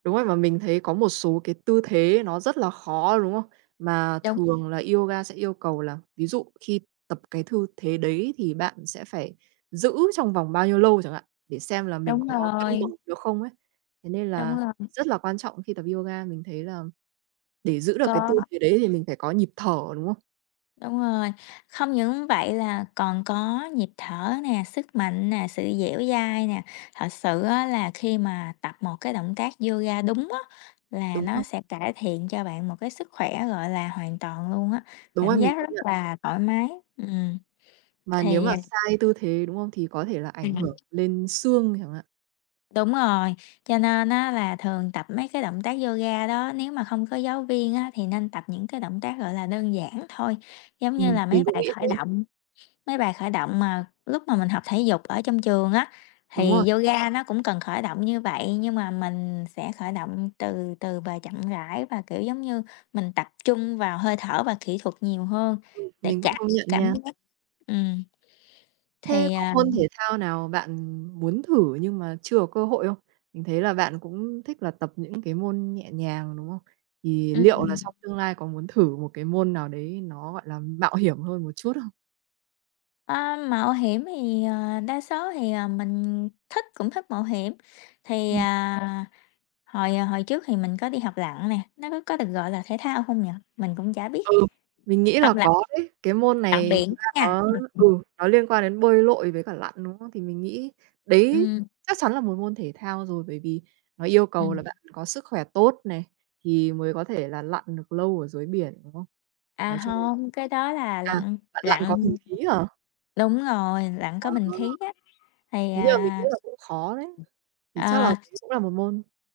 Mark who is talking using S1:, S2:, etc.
S1: Đúng rồi, mà mình thấy có một số cái tư thế nó rất là khó, đúng không? Mà
S2: Đúng.
S1: thường là yoga sẽ yêu cầu là, ví dụ khi tập cái thư thế đấy thì bạn sẽ phải giữ trong vòng bao nhiêu lâu chẳng hạn, để xem là mình
S2: Đúng
S1: có cân
S2: rồi.
S1: bằng được không ấy. Thế nên
S2: Đúng
S1: là,
S2: lầm.
S1: rất là quan trọng khi tập yoga. Mình thấy làm để giữ được cái tư
S2: Có.
S1: thế đấy thì mình phải có nhịp thở, đúng không?
S2: Đúng rồi, không những vậy là còn có nhịp thở nè, sức mạnh nè, sự dẻo dai nè. Thật sự á, là khi mà tập một cái động tác yoga đúng á, là
S1: Đúng
S2: nó
S1: rồi.
S2: sẽ cải thiện cho bạn một cái sức khỏe, gọi là, hoàn toàn luôn á,
S1: Đúng
S2: cảm
S1: á,
S2: giác
S1: mình công
S2: rất
S1: nhận.
S2: là thoải mái. Ừm,
S1: Mà nếu
S2: thì
S1: mà
S2: à
S1: sai tư thế, đúng không? Thì có thể là ảnh
S2: Ừm.
S1: hưởng lên xương chẳng hạn.
S2: Đúng rồi, cho nên á là thường tập mấy cái động tác yoga đó nếu mà không có giáo viên á thì nên tập những cái động tác, gọi là, đơn giản thôi. Giống như
S1: Ừm,
S2: là mấy
S1: mình cũng
S2: bài
S1: nghĩ
S2: khởi
S1: thế.
S2: động, mấy bài khởi động mà lúc mà mình học thể dục ở trong trường á.
S1: Đúng rồi.
S2: Thì yoga nó cũng cần khởi động như vậy, nhưng mà mình sẽ khởi động từ từ và chậm rãi, và kiểu giống như mình tập trung vào hơi thở và kỹ thuật nhiều hơn
S1: Ừm,
S2: để
S1: mình cũng
S2: chạc
S1: công
S2: s
S1: nhận
S2: cảm
S1: nha.
S2: giác. Ừm.
S1: Thế
S2: Thì
S1: có
S2: à,
S1: môn
S2: ừm
S1: thể thao nào bạn muốn thử nhưng mà chưa có cơ hội không? Mình thấy là bạn cũng thích là tập những cái môn nhẹ nhàng, đúng không? Thì liệu là
S2: Ừm.
S1: xong tương lai có muốn thử một cái môn nào đấy nó, gọi là, mạo hiểm hơn một chút không?
S2: Ờ, mạo hiểm thì, ờ, đa số thì, ờ, mình thích cũng thích mạo hiểm. Thì,
S1: Ừm.
S2: à, hồi, à, hồi trước thì mình có đi học lặn nè, nó có có được gọi là thể thao không nhỉ? Mình cũng chả biết,
S1: Ừ, mình nghĩ là
S2: học lặn,
S1: có đấy. Cái môn
S2: lặn
S1: này thực
S2: biển
S1: ra
S2: nha,
S1: nó,
S2: rất thích.
S1: ừ, nó liên quan đến bơi lội với cả lặn, đúng không? Thì mình nghĩ đấy
S2: Ừm.
S1: chắc chắn là một môn thể thao rồi. Bởi vì nó yêu cầu
S2: Ừm.
S1: là bạn có sức khỏe tốt này, thì mới có thể là lặn được lâu ở dưới biển, đúng không?
S2: À,
S1: Nói chung là
S2: hông, cái đó là
S1: à,
S2: lặn
S1: bạn lặn có bình
S2: lặn, ừ,
S1: khí hả?
S2: đúng rồi, lặn
S1: Ờ.
S2: có bình khí á. Thì
S1: Thế nhưng mà mình nghĩ
S2: à
S1: là cũng khó đấy,
S2: ừm,
S1: thì chắc là cũng
S2: ờ.
S1: cũng là một môn.